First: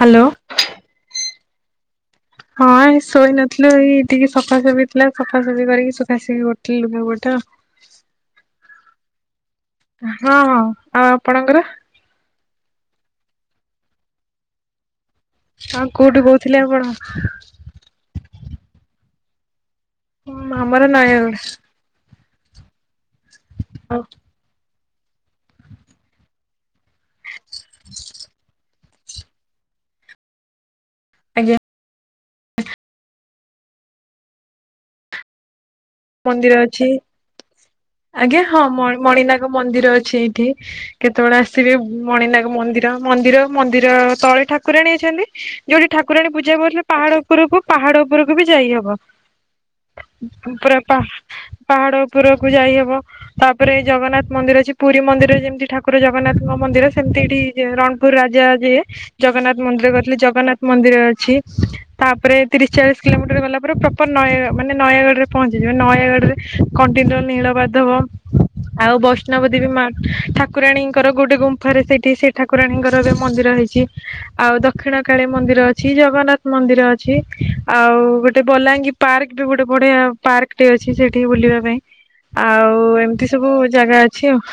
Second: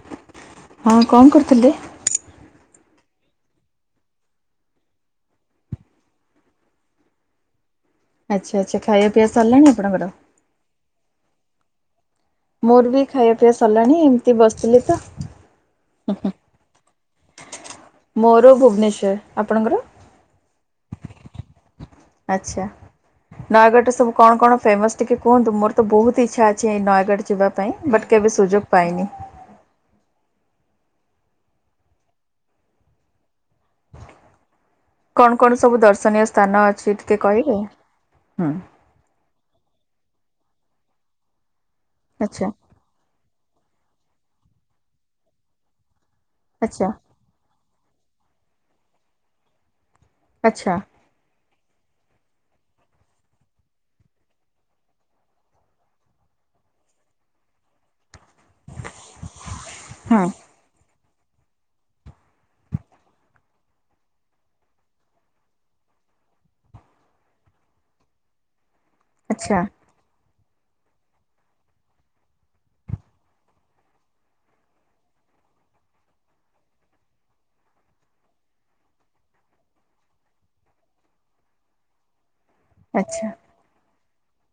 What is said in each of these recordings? Hello ହଁ କଣ କରୁଥିଲେ? ହଁ ଶୋଇ ନଥିଲୁ ଏଇ ଟିକେ ସଫାସଫି ଥିଲା ସଫାସଫି କରିକି ସୁଖାସଖି କରୁଥିଲେ ଲୁଗା ପଟା। ଆଚ୍ଛା ଆଚ୍ଛା ଖାଇବା ପିଆ ସରିଲାଣି ଆପଣଙ୍କର? ହଁ ହଁ ଆଉ ଆପଣଙ୍କର? ମୋର ବି ଖାଇବା ପିଇବା ସରିଲାଣି ଏମିତି ବସିଥିଲି ତ। ହଁ କୋଉଠି କହୁଥିଲେ ଆପଣ? ମୋର ଭୁବନେଶ୍ଵର ଆପଣଙ୍କର? ହଁ ଆମର ନୟାଗଡ଼। ଆଚ୍ଛା ନୟାଗଡ଼ର ଆଉ ସବୁ କଣ କଣ ଫେମସ ଟିକେ କୁହନ୍ତୁ ମୋର ତ ବହୁତ ଇଛା କି ନୟାଗଡ଼ ଯିବା ପାଇଁ ବଟ୍ କେବେ ସୁଯୋଗ ପାଇନି। ଆଜ୍ଞା କଣ କଣ ସବୁ ଦର୍ଶ ମନ୍ଦିର ଅଛି ଆଜ୍ଞା ହୁଁ ହଁ ମଣିନାଗ ମନ୍ଦିର ଅ ଏଇଠି କେତେବେଳେ ଆସିବେ ଆଚ୍ଛା ମଣିନାଗ ମନ୍ଦିର ମନ୍ଦିର ମନ୍ଦିର ତଳେ ଠାକୁରାଣୀ ଅଛନ୍ତି ଯୋଉଠି ଠାକୁରାଣୀ ପୂଜା କରିଲ ଆଚ୍ଛା ପାହାଡ ଉପରକୁ ପାହାଡ ଉପରକୁ ବି ଯାଇହବ ଆଚ୍ଛା ପ ପା ପାହାଡ ଉପରକୁ ଯାଇହବ। ତାପରେ ଜଗନ୍ନାଥ ମନ୍ଦିର ଅଛି ପୁରୀ ମନ୍ଦିରରେ ଯେମିତି ଠାକୁର ଜଗନ୍ନାଥଙ୍କ ମନ୍ଦିର ସେମିତି ଏଠି ରଣପୁର ରାଜା ଯିଏ ଜଗନ୍ନାଥ ମନ୍ଦିର କରିଥିଲେ ହଁ ଜଗନ୍ନାଥ ମନ୍ଦିର ଅଛି ତାପରେ ତିରିଶ ଚାଳିଶ କିଲୋମିଟର ଗଲା ପରେ ପ୍ରପର ନୟାଗ ମାନେ ନୟାଗଡ଼ ରେ ପହଞ୍ଚି ନୟାଗଡରେ କଣ୍ଟିନ ନୀଳ ମାଧବ ଆଉ ବ ବୈଷ୍ଣବ ଆଚ୍ଛା ଦେବୀ ମା ଠାକୁରାଣୀଙ୍କର ଗୋଟେ ଗୁମ୍ଫାରେ ସେଇଠି ସେ ଠାକୁରାଣୀଙ୍କର ଏବେ ମନ୍ଦିର ହେଇଛି। ଆଉ ଦକ୍ଷିଣ କାଳୀ ମନ୍ଦିର ଅଛି ଜଗନ୍ନାଥ ମନ୍ଦିର ଅଛି ଆଉ ଗୋଟେ ବଲାଙ୍ଗୀ ପାର୍କ ବି ଗୋଟେ ବଢିଆ ଆ ପାର୍କଟି ଅଛି ସେଠି ବୁଲିବା ପାଇଁ ଆଉ ଆଚ୍ଛା। ଏମିତି ସବୁ ଜାଗା ଅଛି ଆଉ।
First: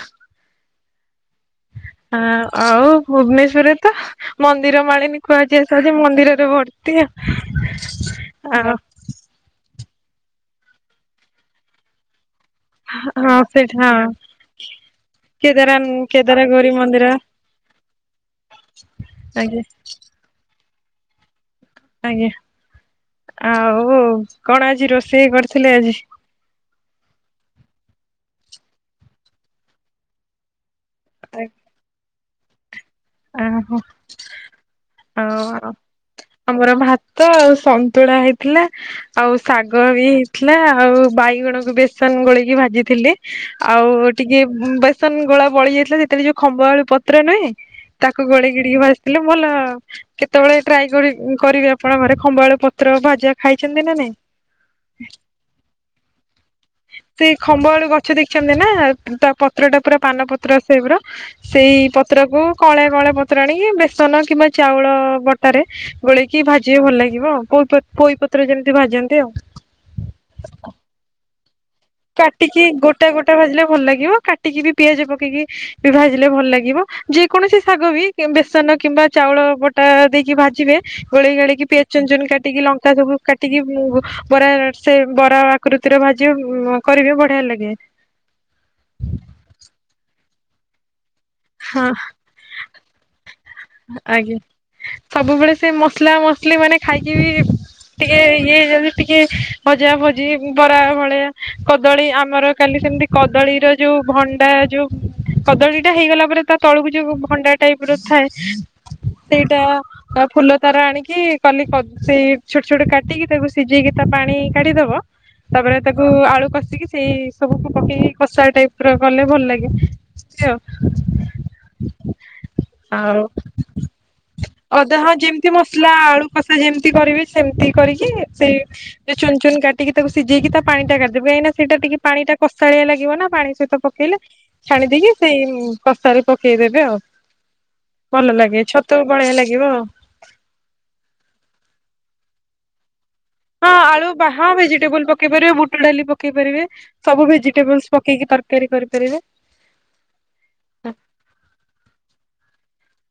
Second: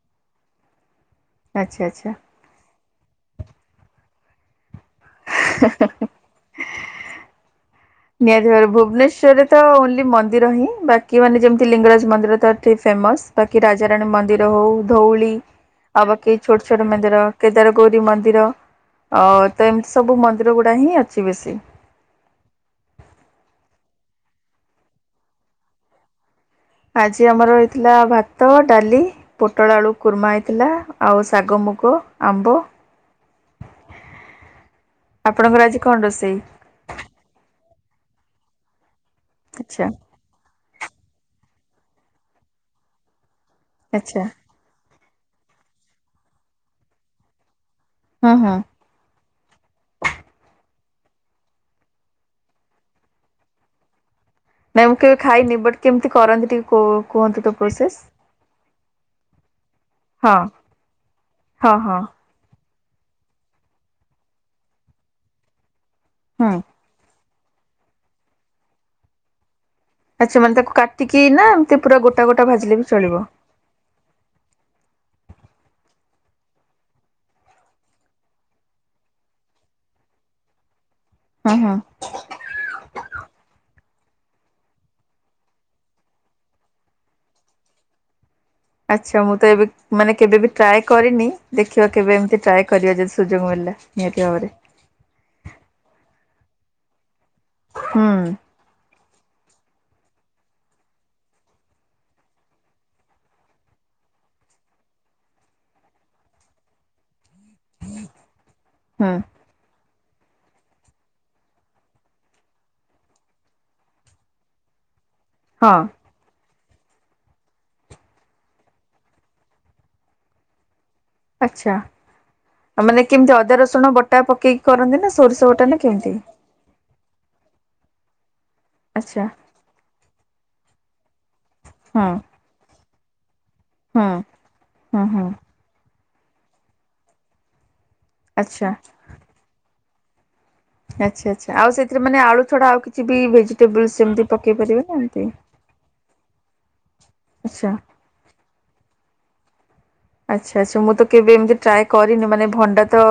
ଆଚ୍ଛା ଆ ଆଉ ଭୁବନେଶ୍ୱରରେ ତ ମନ୍ଦିର ମାଳିନି କୁହାଯାଇ ଆସ ମନ୍ଦିରରେ ଭର୍ ନିହାତି ଭାବରେ [inaudible] ଭୁବନେଶ୍ୱରରେ ତ ଓନ୍ଲି ମନ୍ଦିର ହିଁ ବାକି ମାନେ ଯେମିତି ଲିଙ୍ଗରାଜ ମନ୍ଦିର ତ ଫେମସ ହଁ ବାକି ସେଇଠି ହଁ ରାଜାରାଣୀ ମନ୍ଦିର ହଉ, ଧଉଳି କେଦାର ଆଉ ବାକି କେଦାର ଛୋଟ ଗୌରୀ ଛୋଟ ମନ୍ଦିର କେଦାର ଗୌରୀ ମନ୍ଦିର ଅ ଆଜ୍ଞା ତ ଏମିତି ସବୁ ମନ୍ଦିର। ମନ୍ଦିର ଗୁଡା ହିଁ ଅଛି ବେଶୀ। ଆଜ୍ଞା, ଆଉ କଣ ଆଜି ରୋଷେଇ କରିଥିଲେ ଆଜି? ଆଜି ଆମର ହେଇଥିଲା ଭାତ, ଡାଲି ପୋଟଳ ଆଳୁ କୁର୍ମା, ହେଇଥିଲା। ଆଉ ଶାଗ ମୁଗ, ଆମ୍ବ। ଓହୋ ଆପଣଙ୍କର ହଉ, ଉ ଆଜି କଣ ରୋଷେଇ ଆମର ଭା ଭାତ ଆଉ ସନ୍ତୁଳା ହେଇଥିଲା ଆଉ ଶାଗ ଆଚ୍ଛା ବି। ଥିଲା ଆଉ ବାଇଗଣକୁ ବେସନ ଗୋଳେଇକି ଭାଜିଥିଲି ଆଉ ଆଚ୍ଛା ଟିକେ ବେସନ ଗୋଳା ବଳି ଯାଇଥିଲା ସେଥିରେ ଯୋଉ ଖମ୍ବ ଆଳୁ ପତ୍ର ନୁହେଁ? ତାକୁ ହୁଁ ହୁଁ ଗୋଳେକି ଭାଜିଥିଲି ଭଲ ଆ କେତେବେଳେ ଟ୍ରାଏ କରିବେ ଆପଣ ଘରେ ଖମ୍ବ ଆଳୁ ପତ୍ର ଭାଜା ଖାଇଛନ୍ତି ନା ନାଇଁ? ନାଇଁ ମୁଁ କେବେ ଖାଇନି, ବଟ୍ କେମିତି କରନ୍ତି ଟିକେ କୁହନ୍ତୁ ତ ପ୍ରୋସେସ? ଦେଇଛନ୍ତି ନା ତା ପତ୍ର ଟା ପୁରା ପାନ ହଁ ପତ୍ର ସେପ୍ ର ହଁ ସେଇ ହଁ ପତ୍ରକୁ କଳେ କଳେ ପତ୍ର ଆଣ ବେସନ କିମ୍ବା ଚାଉଳ ବ ତାରେ ଗୋଳେଇକି ହୁଁ ଭାଜିବେ ଭଲ ଲାଗିବ ଆ ପୋଇପତ୍ର ଯେମିତି ଭାଜନ୍ତି ଆଉ। ଆଚ୍ଛା ମାନେ ତାକୁ କା ଟିକେ ନା ପୁରା ଗୋଟା ଗୋଟା କାଟିକି ଭାଜିଲେ ବି ଗୋଟା ଚଳିବ। ଗୋଟା ଭାଜିଲେ ଭଲ ଲାଗିବ କାଟିକି ବି ପିଆଜ ପକେଇକି ବି ଭାଜିଲେ ଭଲ ଲାଗିବ ଯେ କୌଣସି ଶାଗ ବି ବେସନ କିମ୍ବା ଚାଉଳ ବଟା ଦେଇକି ଭାଜିବେ। ଗୋଳେଇ ହଁ ଗୋଳେଇକି ହଁ। ପି ଚୁନଚୁନ କାଟିକି ଲଙ୍କା ସବୁ କାଟିକି ମୁ ବରା ସେ ବରା ଆକୃତିର ଭାଜିିବ। କରିବେ ବଢିଆ ଲାଗେ। ଆଚ୍ଛା, ମୁଁ ତ ଏବେ ମାନେ କେବେ ବି ଟ୍ରାଏ କରିନି ଦେଖିବା ହଁ କେବେ ଏମିତି ଟ୍ରାଏ କରିବି। ସୁଯୋଗ ମିଳିଥିଲା ନିତି ଆଜ୍ଞା। ବରେ। ସବୁବେଳେ ସେ ମସଲା ମସଲି ମାନେ ଖାଇକି ବି ଟିକେ ହୁଁ। ଇଏ ହେଇଯା ଟିକେ ଭଜା ଭଜି ବରା ଭଳିଆ କଦଳୀ ଆମର କାଲି ସେମିତି କଦଳୀର ଯୋଉ ଭଣ୍ଡା ଯୋଉ କଦଳୀ ଟା ହେଇଗଲା ପରେ ତା ତଳୁକୁ ଯୋଉ ଭଣ୍ଡା। ଟାଇପ ର ଥାଏ ହୁଁ ସେଇଟା। ଫୁଲ ତାର ଆଣିକି କାଲି ସେଇ ଛୋଟ ଛୋଟ କାଟିକି ତାକୁ ସିଝେଇକି ତା ପାଣି କାଢିଦବ। ତାପରେ ହଁ ତାକୁ ଆଳୁ କଷିକି ସେଇ ସବୁକୁ ପକେଇକି କଷା ଟାଇପ ର କଲେ ଭଲ ଲାଗେ ବୁଝିଲ? ଆଚ୍ଛା, ଆ ମାନେ ଆଉ। କେମିତି ଅଦା ରସୁଣ ବଟା ପକେଇକି କରନ୍ତି, ନା ସୋରିଷ ବଟା ନା କେମିତି? ସେ ଯେମିତି କରିବେ ସେମିତି କରିକି ସେଇ ଯେଉ ଆଚ୍ଛା ଚୁନ ଚୁନ କାଟିକି ତାକୁ ସିଝେଇକି ତା ପାଣି ଟା କାଢିଦେବେ କାହିଁକି ସେଟା ଟିକେ ହଁ ପାଣି ଟା କଷାଳିଆ ଲାଗିବ ନା ପାଣି ସହିତ ହଁ ପକେଇଲେ ଛାଣି ହଁ ଦେଇକି ହଁ ସେଇ କଶା ରେ ପକେଇଦେବେ ଆଉ। ଭଲ ଲାଗେ ଆଚ୍ଛା। ଛତକୁ ଭଳିଆ ଲାଗିବ। ଆଚ୍ଛା, ଆଚ୍ଛା, ଆଉ ସେଥିରେ ମାନେ ଆଳୁ ଛଡା ଆଉ କିଛି ବି ଭେ ହଁ ଆଳୁ ବାହା ଭେଜିଟେବୁଲ ପକେଇପାରିବେ, ବୁଟ ଡାଲି ପକେଇ ପକେଇ ପାରିବେ ସବୁ ଆଚ୍ଛା। ଭେଜିଟେବଲସ ପକେଇକି ତରକାରୀ କରିପାରିବେ। ଆଚ୍ଛା, ଆଚ୍ଛା, ମୁଁ ତ କେବେ ଏମିତି ଟ୍ରାଏ କରିନି ମାନେ ଭଣ୍ଡା ତ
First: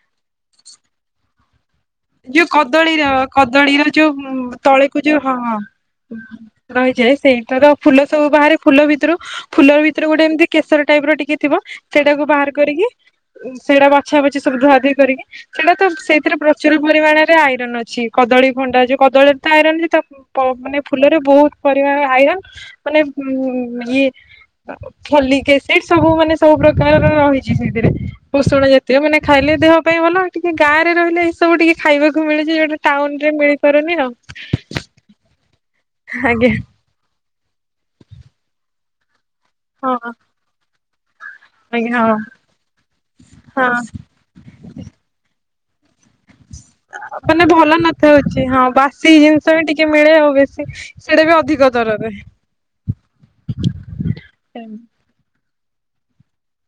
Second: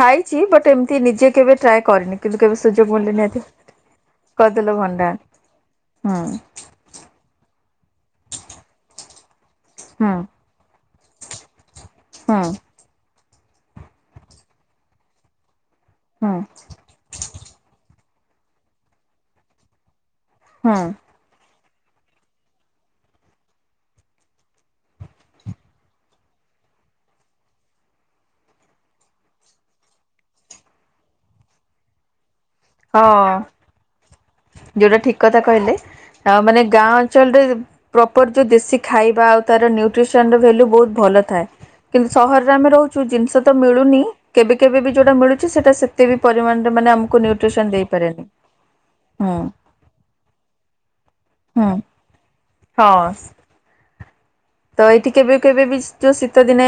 ଖାଇଛି ବଟ୍ ଏମତି ନିଜେ କେବେ ଟ୍ରାଏ କରିନି କିନ୍ତୁ ଯୋଉ କେବେ ସୁଯୋଗ କଦଳୀର ମିଳିଲେ ନିହାତି କଦଳୀର ଯୋଉ କରିଦେଲ ତଳେକୁ ଭଣ୍ଡା ଯୋଉ ହଁଁ ହଁ। ହୁଁ ରହିଯାଏ ସେଇ ତର ଫୁଲ ସବୁ ବାହାରେ ଫୁଲ ଭିତରୁ ଫୁଲର ଭିତରେ ହୁଁ ଗୋଟେ ଏମିତି କେଶର ଟାଇପ ର ଟିକେ ଥିବ ସେଇଟାକୁ ହୁଁ ବାହାର କରିକି ସେଟା ବଛା ବଛି ସବୁ ଧୁଆ ଧୋଇ କରିକି ସେଇଟା ତ ହୁଁ ସେଇଥିରେ ପୁ ଭଲ ପରିମାଣରେ ଆଇରନ ଅଛି କଦଳୀ ଖଣ୍ଡା ଯଉ କଦଳୀରେ ତ ଆଇରନ୍ ଅ ତା ମାନେ ହୁଁ ଫୁଲରେ ବହୁତ ପରିବା ଆଇରନ୍ ମାନେ ଉ ଇଏ ସବୁ ମାନେ ସବୁ ପ୍ରକାରର ରହିଛି ସେଥିରେ ପୋଷଣ ଜାତୀୟ ମାନେ ଖାଇଲେ ଦେହ ପାଇଁ ଭଲ। ଟିକେ ଗାଁ ରେ ରହିଲେ ଏ ସବୁ ଟିକେ ଖାଇବାକୁ ମିଳୁଛି ଯୋଉଟା ଟାଉନ ରେ ହଁ ମିଳିପାରୁନି ଆଉ। ଯୋଉଟା ଠିକ କଥା କହିଲେ ଆ ଆଜ୍ଞା। ମାନେ ଗାଁ ଅଞ୍ଚଳରେ ପ୍ରପର ଯୋଉ ଦେଶୀ ଖାଇବା ଆ ତାର ହଁ ନ୍ୟୁଟ୍ରିସନ ର ଭାଲ୍ୟୁ ବହୁତ ଭଲ ଥାଏ ଆଜ୍ଞା କିନ୍ତୁ ହଁ ସହରରେ ଆମେ ରହୁଛୁ ଜିନିଷ ତ ହଁ ମିଳୁନି କେବେ କେବେ ବି ଯୋଉଟା ମିଳୁ ସେଟା ସେତେ ବି ପରିମାଣରେ ମାନେ ଆମକୁ ଭଲ ନ୍ୟୁଟ୍ରିସନ ଦେଇପାରେନି। ନଥାଉଛି ହଁ ବାସି ହୁଁ ଜିନିଷ ବି ଟିକେ ମିଳେ ଆଉ ବେଶୀ ସେଇଟା ବି ଅଧିକ ହୁଁ ଦରରେ। ହଁ। ତ ଏଇଠି କେବେ କେବେ ବି ଯଉ ଶୀତ ଦିନେ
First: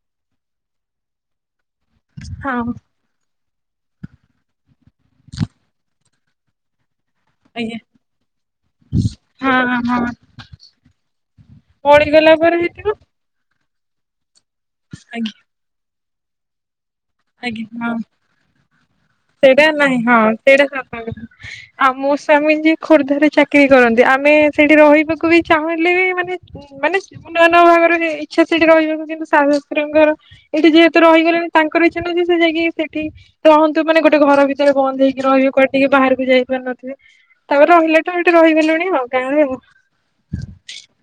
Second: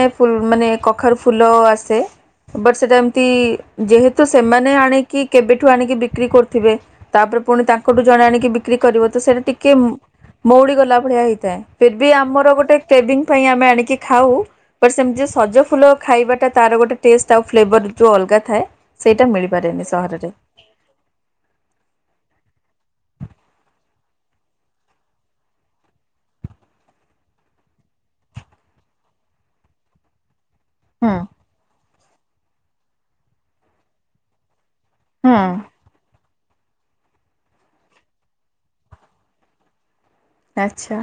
ମାନେ କଖାରୁ ଫୁଲ ଆସେ। ହଁ ବଟ ସେଟା ଏମିତି ଯେହେତୁ ସେମାନେ ଆଣିକି କେବେଠୁ ଆଣିକି ବିକ୍ରି କରୁଥିବେ। ତାପରେ ପୁଣି ଆଜ୍ଞା ତାଙ୍କଠୁ ଜଣେ ଆଣିକି ବିକ୍ରି କରିବ ତ ସେଇଟା ହଁ ଟିକେ ହଁ ମଉଡ଼ି ଗଲା ଭଳିଆ ହେଇଥାଏ ଫିର୍ ବି ମଳିଗଲା ଆମର ପରେ ଗୋଟେ ହେଇଥିବ [unintelligible] ଆମେ ଆଣିକି ଖାଉ ସେମିତି ଆଜ୍ଞା ସଜ ଫୁଲ ଖାଇବା ଟା ଗୋଟେ ତାର ଟେଷ୍ଟ ଆଉ ଆଜ୍ଞା ହଁ। ଫ୍ଲେଭର ଯେଉଁ ଅଲଗା ଥାଏ ସେଇଟା ମିଳିପାରେନି ସହରରେ। ସେଟା ଖ ଆଉ ମୋ ସ୍ଵାମୀ ଯିଏ ଖୋର୍ଦ୍ଧାରେ ଚାକିରି କରନ୍ତି ଆମେ ସେଇଠି ରହିବାକୁ ବି ଚାହୁଁଲେ ବି ମାନେ ମାନେ ନୂଆ ନୂଆ ବାହାଘର ଇଚ୍ଛା ସେଠି ରହିବ କିନ୍ତୁ ଶାଶୁ ଶଶୁରଙ୍କର ଏଇଠି ଯେହେତୁ ହୁଁ ରହିଗଲେଣି ତାଙ୍କର ଇଚ୍ଛା ନଉଛି ସେ ଯାଇକି ସେଠି ରହନ୍ତୁ ମାନେ ଗୋଟେ ଘ ଭିତରେ ବନ୍ଦ ହେଇକି। ହୁଁ ରହିବି କୁଆଡେ ଟିକେ ବାହାରକୁ ଯାଇ ପାରୁ ନଥିବି ତାପରେ ରହିଲା ତା ଟିକେ ରହିଗଲଣି ଆଉ ଗାଁରେ। ଆଚ୍ଛା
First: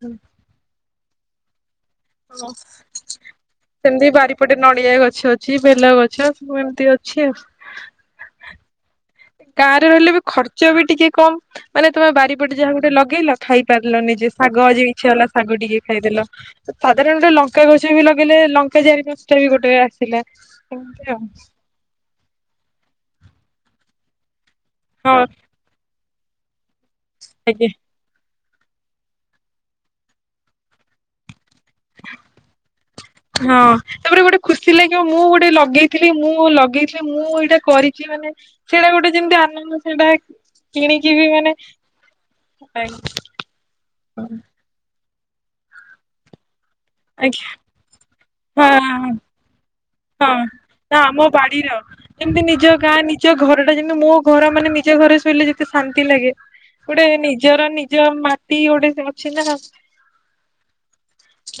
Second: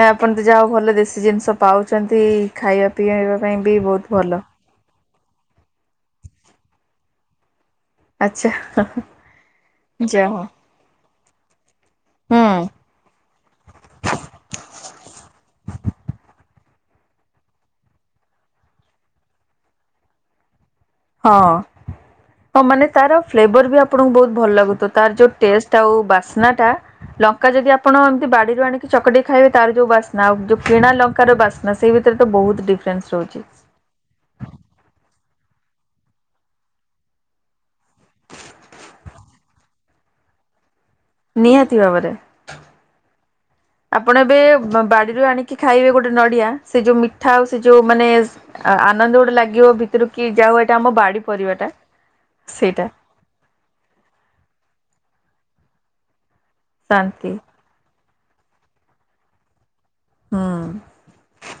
ନା ଆପଣ ତ ଯା ହଉ ଭଲ ଦେଶୀ ଜିନିଷ ପାଉଛନ୍ତି ହଁ ଖାଇବା ପିଇବା ପାଇଁ ବି ସେମିତି ବହୁତ ଭଲ। ବାରିପଟେ ନଡିଆ ଗଛ ଅଛି। ବେଲ ଗଛ ସବୁ ଏମିତି ଅଛି ଆଉ। ଆଚ୍ଛା। ଗାଁରେ ରହିଲେ ବି ଯା ହଉ ଖର୍ଚ୍ଚ ବି ଟିକେ କମ। ମାନେ ତମେ ହୁଁ ବାରିପଟେ ଯାହା ଗୋଟେ ଲଗେଇଲ ଖାଇ ପାରିଲ ନିଯେ, ଶାଗ ଆଜି ଇଛା ହେଲା ଶାଗ ଟିକେ ଖାଇଦେଲ। ସାଧାରଣତ ଲଙ୍କା ଗଛ ବି ଲଗେଇଲେ ଲଙ୍କା ଚାରି ପାଞ୍ଚଟା ବି ଗୋଟେ ଆସିଲା। ଏମିତି ଆଉ ହଁ ହଁ ମାନେ ତାର ଫ୍ଲେଭର ବି ଆପଣଙ୍କୁ ବହୁତ ଭଲ ଲାଗୁଥିବ ତାର ହଁ ଯୋଉ ଟେଷ୍ଟ ତା ବାସ୍ନା ଟା ଲଙ୍କା ଆଜ୍ଞା ଯଦି ଆପଣ ଏମିତି ବାଡ଼ିରୁ ଆଣିକି ଚକଟିକି ଖାଇବେ ତାର ଯେଉଁ ବାସ୍ନା ଆଉ ଯେଉଁ କିଣା ଲଙ୍କାର ବାସ୍ନା ସେହି ଭିତରେ ତ ବହୁତ ଡିଫ ଫ୍ରେନ୍ସ ରହୁଛି। ହଁ ତାପରେ ଗୋଟେ ଖୁସି ଲାଗିବ ମୁଁ ଗୋଟେ ଲଗେଇଥିଲି ମୁଁ ଲଗେଇଥିଲି ମୁଁ ଏଇଟା କରିଛି ମାନେ। ସେଇଟା ଗୋଟେ ଯେମିତି ଆ ସେଇଟା କିଣିକି ବି ମାନେ ନିହାତି ଭାବରେ ଆପଣ ଏବେ ବାଡିରୁ ଆଣ କି ଖାଇବେ ଗୋଟେ ନଡିଆ ସେ ଯୋଉ ମିଠା ଆଉ ଆଜ୍ଞା ସେ ଯୋଉ ମାନେ ହଁ। ଆନନ୍ଦ ଗୋଟେ ଲାଗିବ। ଭିତରୁ କି ହଁ ଯାଉ ଏଇଟା ନା ବାଡି ଆମ ପରିବାଟା ବାଡିର ଏମତି ନିଜ ସେଇଟା ଗାଁ ନି ନିଜ ଘର ଟା ଯେମିତି ମୋ ଘର ମାନେ ନିଜ ଘରେ ଶୋଇଲେ ଯେମିତି ଶାନ୍ତି ଲାଗେ ଗୋଟେ ଶାନ୍ତି ନିଜର ଯ ମାଟି ଗୋଟେ ସେ ଅଛି ନା ଆଉ। ହୁଁ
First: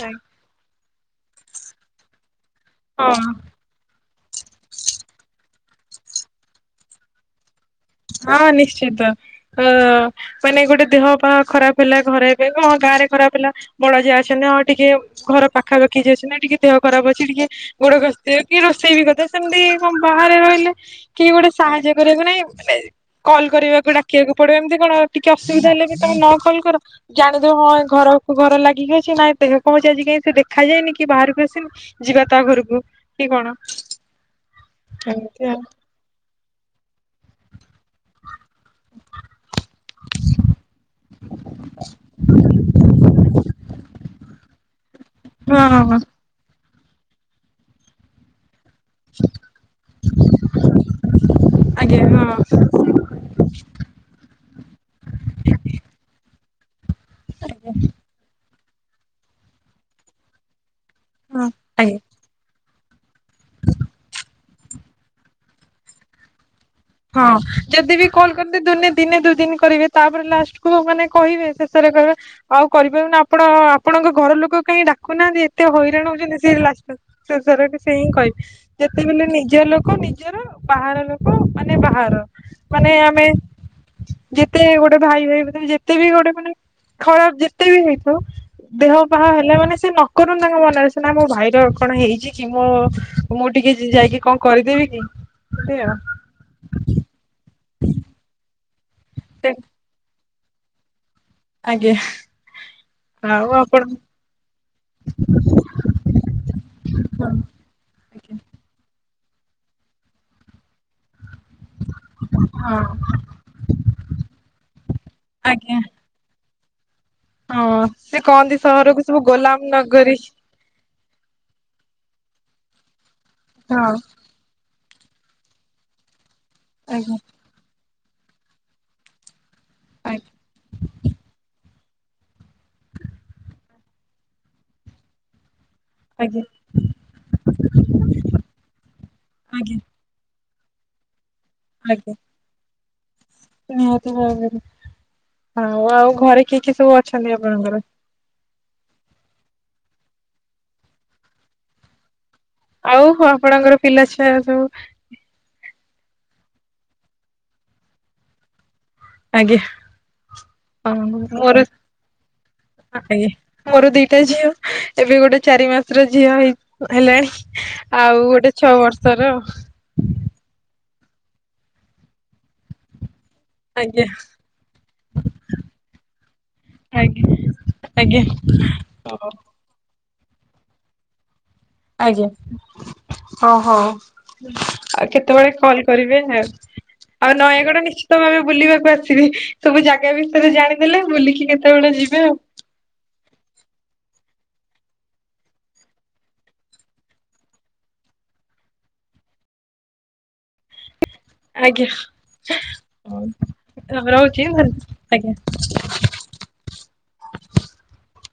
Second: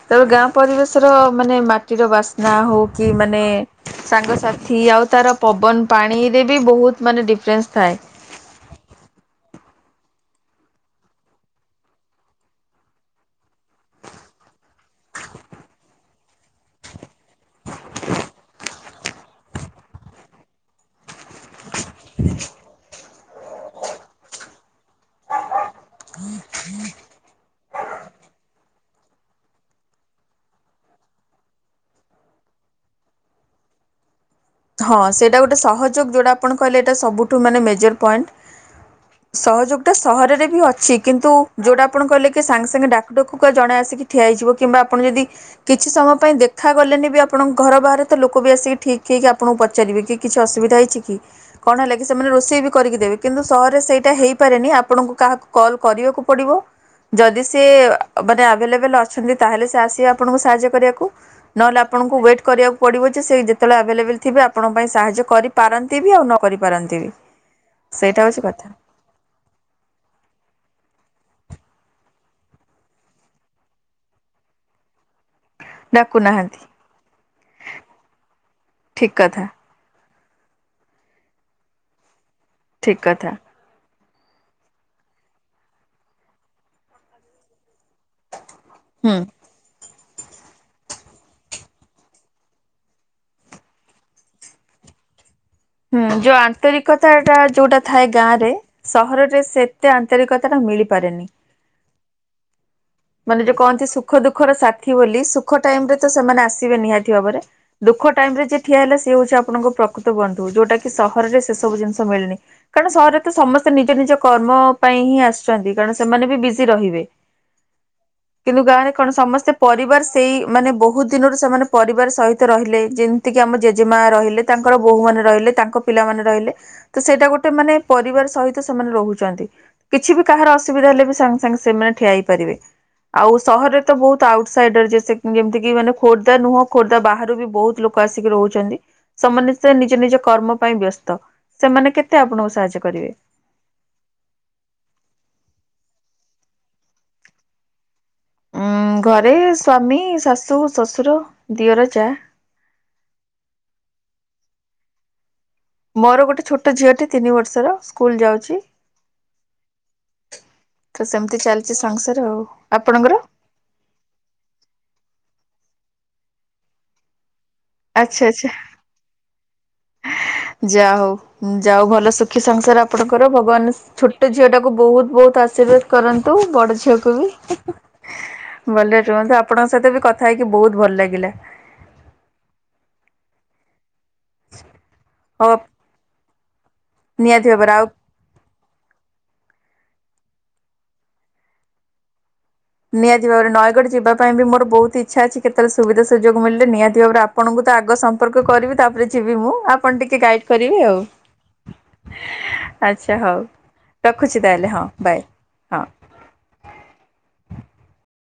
ତାପରେ ଗାଁ ପରିବେଶର ମାନେ ମାଟିର ବାସ୍ନା ହଉ କି ହଁ ମାନେ ସାଙ୍ଗସାଥି ଆଉ ତାର ପବନ ପାଣିରେ ବି ବହୁତ ମାନେ ଡିଫରେନ୍ସ ଥାଏ। ହଁ ନିଶ୍ଚିତ। ଅ ମାନେ ଗୋଟେ ଦେହ ପା ଖରାପ ହେଲା ଘରେବି କଣ ଗାଁ ରେ ଖରାପ ହେଲା। ବଡ ଯାଆ ଅଛନ୍ତି ନା ଆ ଟିକେ ଘର ପାଖାପାଖି ଯାଇ ଅ ନା ଟିକେ ଦେହ ଖରାପ ଅଛି ଟିକେ ଗୋଡ ଘୋଷି ଦେବେ କି ରୋଷେଇ ବି କରିଦେବେ ସେମିତି କଣ ବାହାରେ ରହିଲେ କିଏ ଗୋଟେ ସାହାଯ୍ୟ କରିବାକୁ ନାଇଁ ମାନେ କଲ୍ କରିବାକୁ ଡାକିବାକୁ ପଡିବ ଏମିତି କଣ ଟିକେ ଅସୁବିଧା ହେଲେ ବି ତମେ ନ କଲ କର ଜାଣିଦବ ହଁ ଏ ଘର ଘର ଲାଗିକି ଅଛି ନାଇଁ ଦେହ କଣଛି ଆଜି କାଇଁ ସେ ଦେଖାଯାଇନି କି ବାହାରକୁ ଆସିନି। ଯିବା ତା ଘରକୁ କି କଣ? ହଁ ସେଇଟା ଏମିତି ଗୋଟେ ଆଉ ସହଜ ଯଉଟା, ଆପଣ କହିଲେ ଏଇଟା ସବୁଠୁ ମାନେ ମେଜର ପଏଣ୍ଟ। ସହଯୋଗ ଟା ସହରରେ ବି ଅଛି। କିନ୍ତୁ, ଯୋଉଟା ଆପଣ କହିଲେ କି ସାଙ୍ଗେ ସାଙ୍ଗେ ଡାକୁ ଡାକୁ କା ଜଣେ ଆସିକି ଠିଆ ହେଇଯିବ କିମ୍ବା ଆପଣ ଯଦି ହଁ ହଁ କିଛି ହଁ ସମୟ ପାଇଁ ଦେଖ କଥା ଗଲେନି ବି ଆପଣଙ୍କ ଘର ବାହାରେ ତ ଲୋକ ବି ଆସିକି ଠିକ୍ ହେଇକି ଆପଣଙ୍କୁ ପଚାରିବେ କିଛି ଅସୁବିଧା ହୋଇଇଛି କି। କଣ ହେଲା କି ଆଜ୍ଞା ହଁ ସେମାନେ ଆଜ୍ଞା ହଁ ରୋଷେଇ ବି କରିକି ଦେବେ। କିନ୍ତୁ, ସହରରେ ସେଇଟା ହେଇପାରେନି। ଆପଣଙ୍କୁ କାହାକୁ କଲ୍ କରିବାକୁ ପଡିବ। ଯଦି ସେ ମାନେ ଆଭେଲେବଲ୍ ଅଛନ୍ତି ତାହେଲେ ସେ ଆସିବେ ଆପଣଙ୍କୁ ସାହାଯ୍ୟ କରିବାକୁ। ନହେଲେ ଆଜ୍ଞା। ଆପଣଙ୍କୁ ୱେଟ୍ କରିବାକୁ ପଡିବ ଯେ ସେ ଯେତେବେଳେ ଆଭେଲେବଲ ଥିବେ ଆପଣଙ୍କ ପାଇଁ ସାହାଯ୍ୟ କରିପାରନ୍ତି ବି ଆଉ ନ କରିପାରନ୍ତି। ବି ହଁ ଯଦି ବି ସେଇଟା କଲ ହେଉଛି କରନ୍ତି କଥା। ଦୁନିଆ ଦିନେ ଦୁଇ ଦିନ କରିବେ ତାପରେ ଲାଷ୍ଟକୁ ମାନେ କହିବେ ଶେଷରେ କହିବେ ଆଉ କରିପାରାରୁନ ଆପଣ ଆପଣଙ୍କ ଘର ଲୋକ କାହିଁ ଡାକୁନାହାନ୍ତି। କେତେ ହଇରାଣ ହଉ ସେ ଡାକୁନାହାନ୍ତି ଲାଷ୍ଟ ଶେଷରେରେ ସେ ହିଁ କହିବେ ଠିକ ଯେତେବେଳେ କଥା ନିଜ ଲୋକ ନିଜର ବାହାର ଲୋକ ମାନେ ବାହାର ମାନେ ଠିକ ଆମେ କଥା ଯେତେ ଗୋଟେ ଭାଇ ଭାଇ ବ ଯେତେ ବି ଗୋଟେ ମାନେ ଖରାପ ଯେତେ ବି ହେଇଥାଉ। ଦେହ ହୁଁ ବାହା ହେଲେ ମାନେ ସେ ନ କରୁନ ତାଙ୍କ ମନରେ ସେନା ମୋ ଭାଇର କଣ ହେଇଛି କି ମୁଁ ମୁଁ ଟିକେ ଯାଇକି କଣ କରିଦେବି କି। ଏ ଆଉ [inaudible] ହୁଁ ଯୋଉ ଆନ୍ତରିକତା ଟା ଯୋଉଟା ଥାଏ ଗାଁ ରେ ସହରରେ ସେ ଏତେ ଆନ୍ତରିକତା ଟା ମିଳିପାରେନି। ଆଜ୍ଞା। ମାନେ ଆଉ ଯୋଉ ଆପଣ କହନ୍ତି ସୁଖ ଦୁଃଖର ସାଥୀ ବୋଲି ସୁଖ ଟାଇମ ରେ ତ ସେମାନେ ଆସିବେ ନିହାତି ହଁ ଭାବରେ। ଦୁଃଖ ଆଜ୍ଞା ଟାଇମ୍ ରେ ଯିଏ ଠିଆ ହେଲା ସିଏ ହଉଛି ଆପଣଙ୍କକୃତ ବନ୍ଧୁ। ଯୋଉଟାକ କି ସହରରେ ସେ ସବୁ ଜିନିଷ ତ ମିଳେନି ହଁ କାରଣ ସହରରେ ତ ସମସ୍ତେ ନିଜ ନିଜ କର୍ମ ପାଇଁ ହିଁ ଆସୁଛନ୍ତି। ଆଜ୍ଞା କାରଣ ସ୍ ସେମାନେ ବି ବିଜି ରହିବେ। ହଁ ସେ କହନ୍ତି କିନ୍ତୁ ଗାଁରେ ସହରକୁ କଣ ସବୁ ସମସ୍ତେ ଗୋଲାମ ପରିବାର ନଗରୀ। ସେଇ ମାନେ ବୋହୁତ ଦିନରୁ ସେମାନେ ପରିବାର ସହିତ ରହିଲେ। ଯେମିତିକି ଆମ ହଁ ଜେଜେମା ରହିଲେ ତାଙ୍କର ବୋହୁ ମାନେ ରହିଲେ ତାଙ୍କ ପିଲାମାନେ ରହିଲେ ତ ଆଜ୍ଞା ସେଇଟା ଗୋ ଟେ ମାନେ ପରିବାର ସହିତ ସେମାନେ ରହୁଛନ୍ତି। କିଛି ଆଜ୍ଞା ବି କାହାର ଅସୁବିଧା ହେଲେ ବି ସାଙ୍ଗେ ସାଙ୍ଗେ ସେମାନେ ଠିଆ ହେଇପାରିବେ। ଆଉ ସହରରେ ତ ବୋହୁତ ଆଉଟ ସାଇଡର ଯେ ସେ ଯେମିତି କି ମାନେ ଖୋର୍ଦ୍ଧା ଆଜ୍ଞା ନୁହଁ ଖୋର୍ଦ୍ଧା ବାହାରୁ ବି ବୋହୁତ ଲୋକ ଆସିକି ରହୁଛନ୍ତି। ସ ମାନେ ସେ ଆଜ୍ଞା ନିଜ ନିଜ କର୍ମ ପାଇଁ ବ୍ୟସ୍ତ। ସେମାନେ ଆଜ୍ଞା କେତେ ଆପଣଙ୍କୁ ସାହାଯ୍ୟ କରିବେ? ନିହାତି ଭାବରେ ହଁ ଆଉ ଘରେ କିଏ କିଏ ସବୁ ଅଛନ୍ତି ଆପଣଙ୍କର? ଉଁ ଘରେ ସ୍ଵାମୀ, ଶାଶୁ, ଶଶୁର, ଦିଅର, ଚା। ଆଉ ହ ଆପଣଙ୍କର ପିଲାଛୁଆ ଏବେ ସବୁ? ମୋର ଗୋଟେ ଛୋଟ ଝିଅଟେ ତିନି ବର୍ଷର ସ୍କୁଲ ଯାଉଛି। ଆଜ୍ଞା [unintelligible] ତ ସେମିତି ଆଜ୍ଞା। ଚାଲିଛି ସଂସାର ଆଉ ଆପଣଙ୍କର ମୋର ଦିଟା ଝିଅ। ଏବେ ଗୋଟେ ଚାରି ମାସର ଝିଅ ହେଇ ହ ହେଲାଣି। ଆଚ୍ଛା ଆଉ ଆଚ୍ଛା ଗୋଟେ ଛଅ ବର୍ଷର। ଯା ହଉ ଯା ହଉ ଭଲ ସୁଖୀ ସଂସାର ଆପଣଙ୍କର ଭଗବାନ ଆଜ୍ଞା ଛୋଟ ଝିଅ ଟାକୁ ବୋହୁତ ବୋହୁତ ଆଶୀର୍ବାଦ କରନ୍ତୁ ବଡ଼ ଝିଅକୁ ଆଜ୍ଞା ବି। ଆଜ୍ଞା ଭଲରେ ରୁହନ୍ତୁ ଆପଣଙ୍କ ସହିତ ବି କଥା ହେଇକି ବୋହୁତ ଭଲ ଲାଗିଲା। ଆଜ୍ଞା ହ ହୋ ଆଉ କେତେବେଳେ ହଉ କଲ୍ କରିବେ ଆଉ ଆଉ ନିହାତି ଭାବରେ ନୟାଗଡ଼ ନିଶ୍ଚି ତ ଆମେ ବୁଲିବାକୁ ଆସିବେ ସବୁ ଜାଗା ବିଷୟରେ ଜାଣିଦେଲେ ବୁଲିକି କେତେବେଳେ ଯିବେ ଆଉ। ନିହାତି ଭାବରେ ନୟାଗଡ଼ ଯିବା ପାଇଁ ବି ମୋର ବୋହୁତ ଇଛା ଅଛି କେତେବେଳେ ସୁବିଧା ସୁଯୋଗ ମିଳିଲେ ନିହାତି ଭାବରେ ଆ ପଣଙ୍କୁ ତ ଆଗ ସମ୍ପର୍କ କରିବି ତାପରେ ଯିବି ମୁଁ ଆପଣ ଟିକେ ଗାଇଡ଼ କରିବେ ଆଉ। ଆଜ୍ଞା। ଆଚ୍ଛା ହଉ ରଖୁଛି ରହୁଛି ତାହେଲେ ହଁ ବାଏ ଆଜ୍ଞା। ହଁ।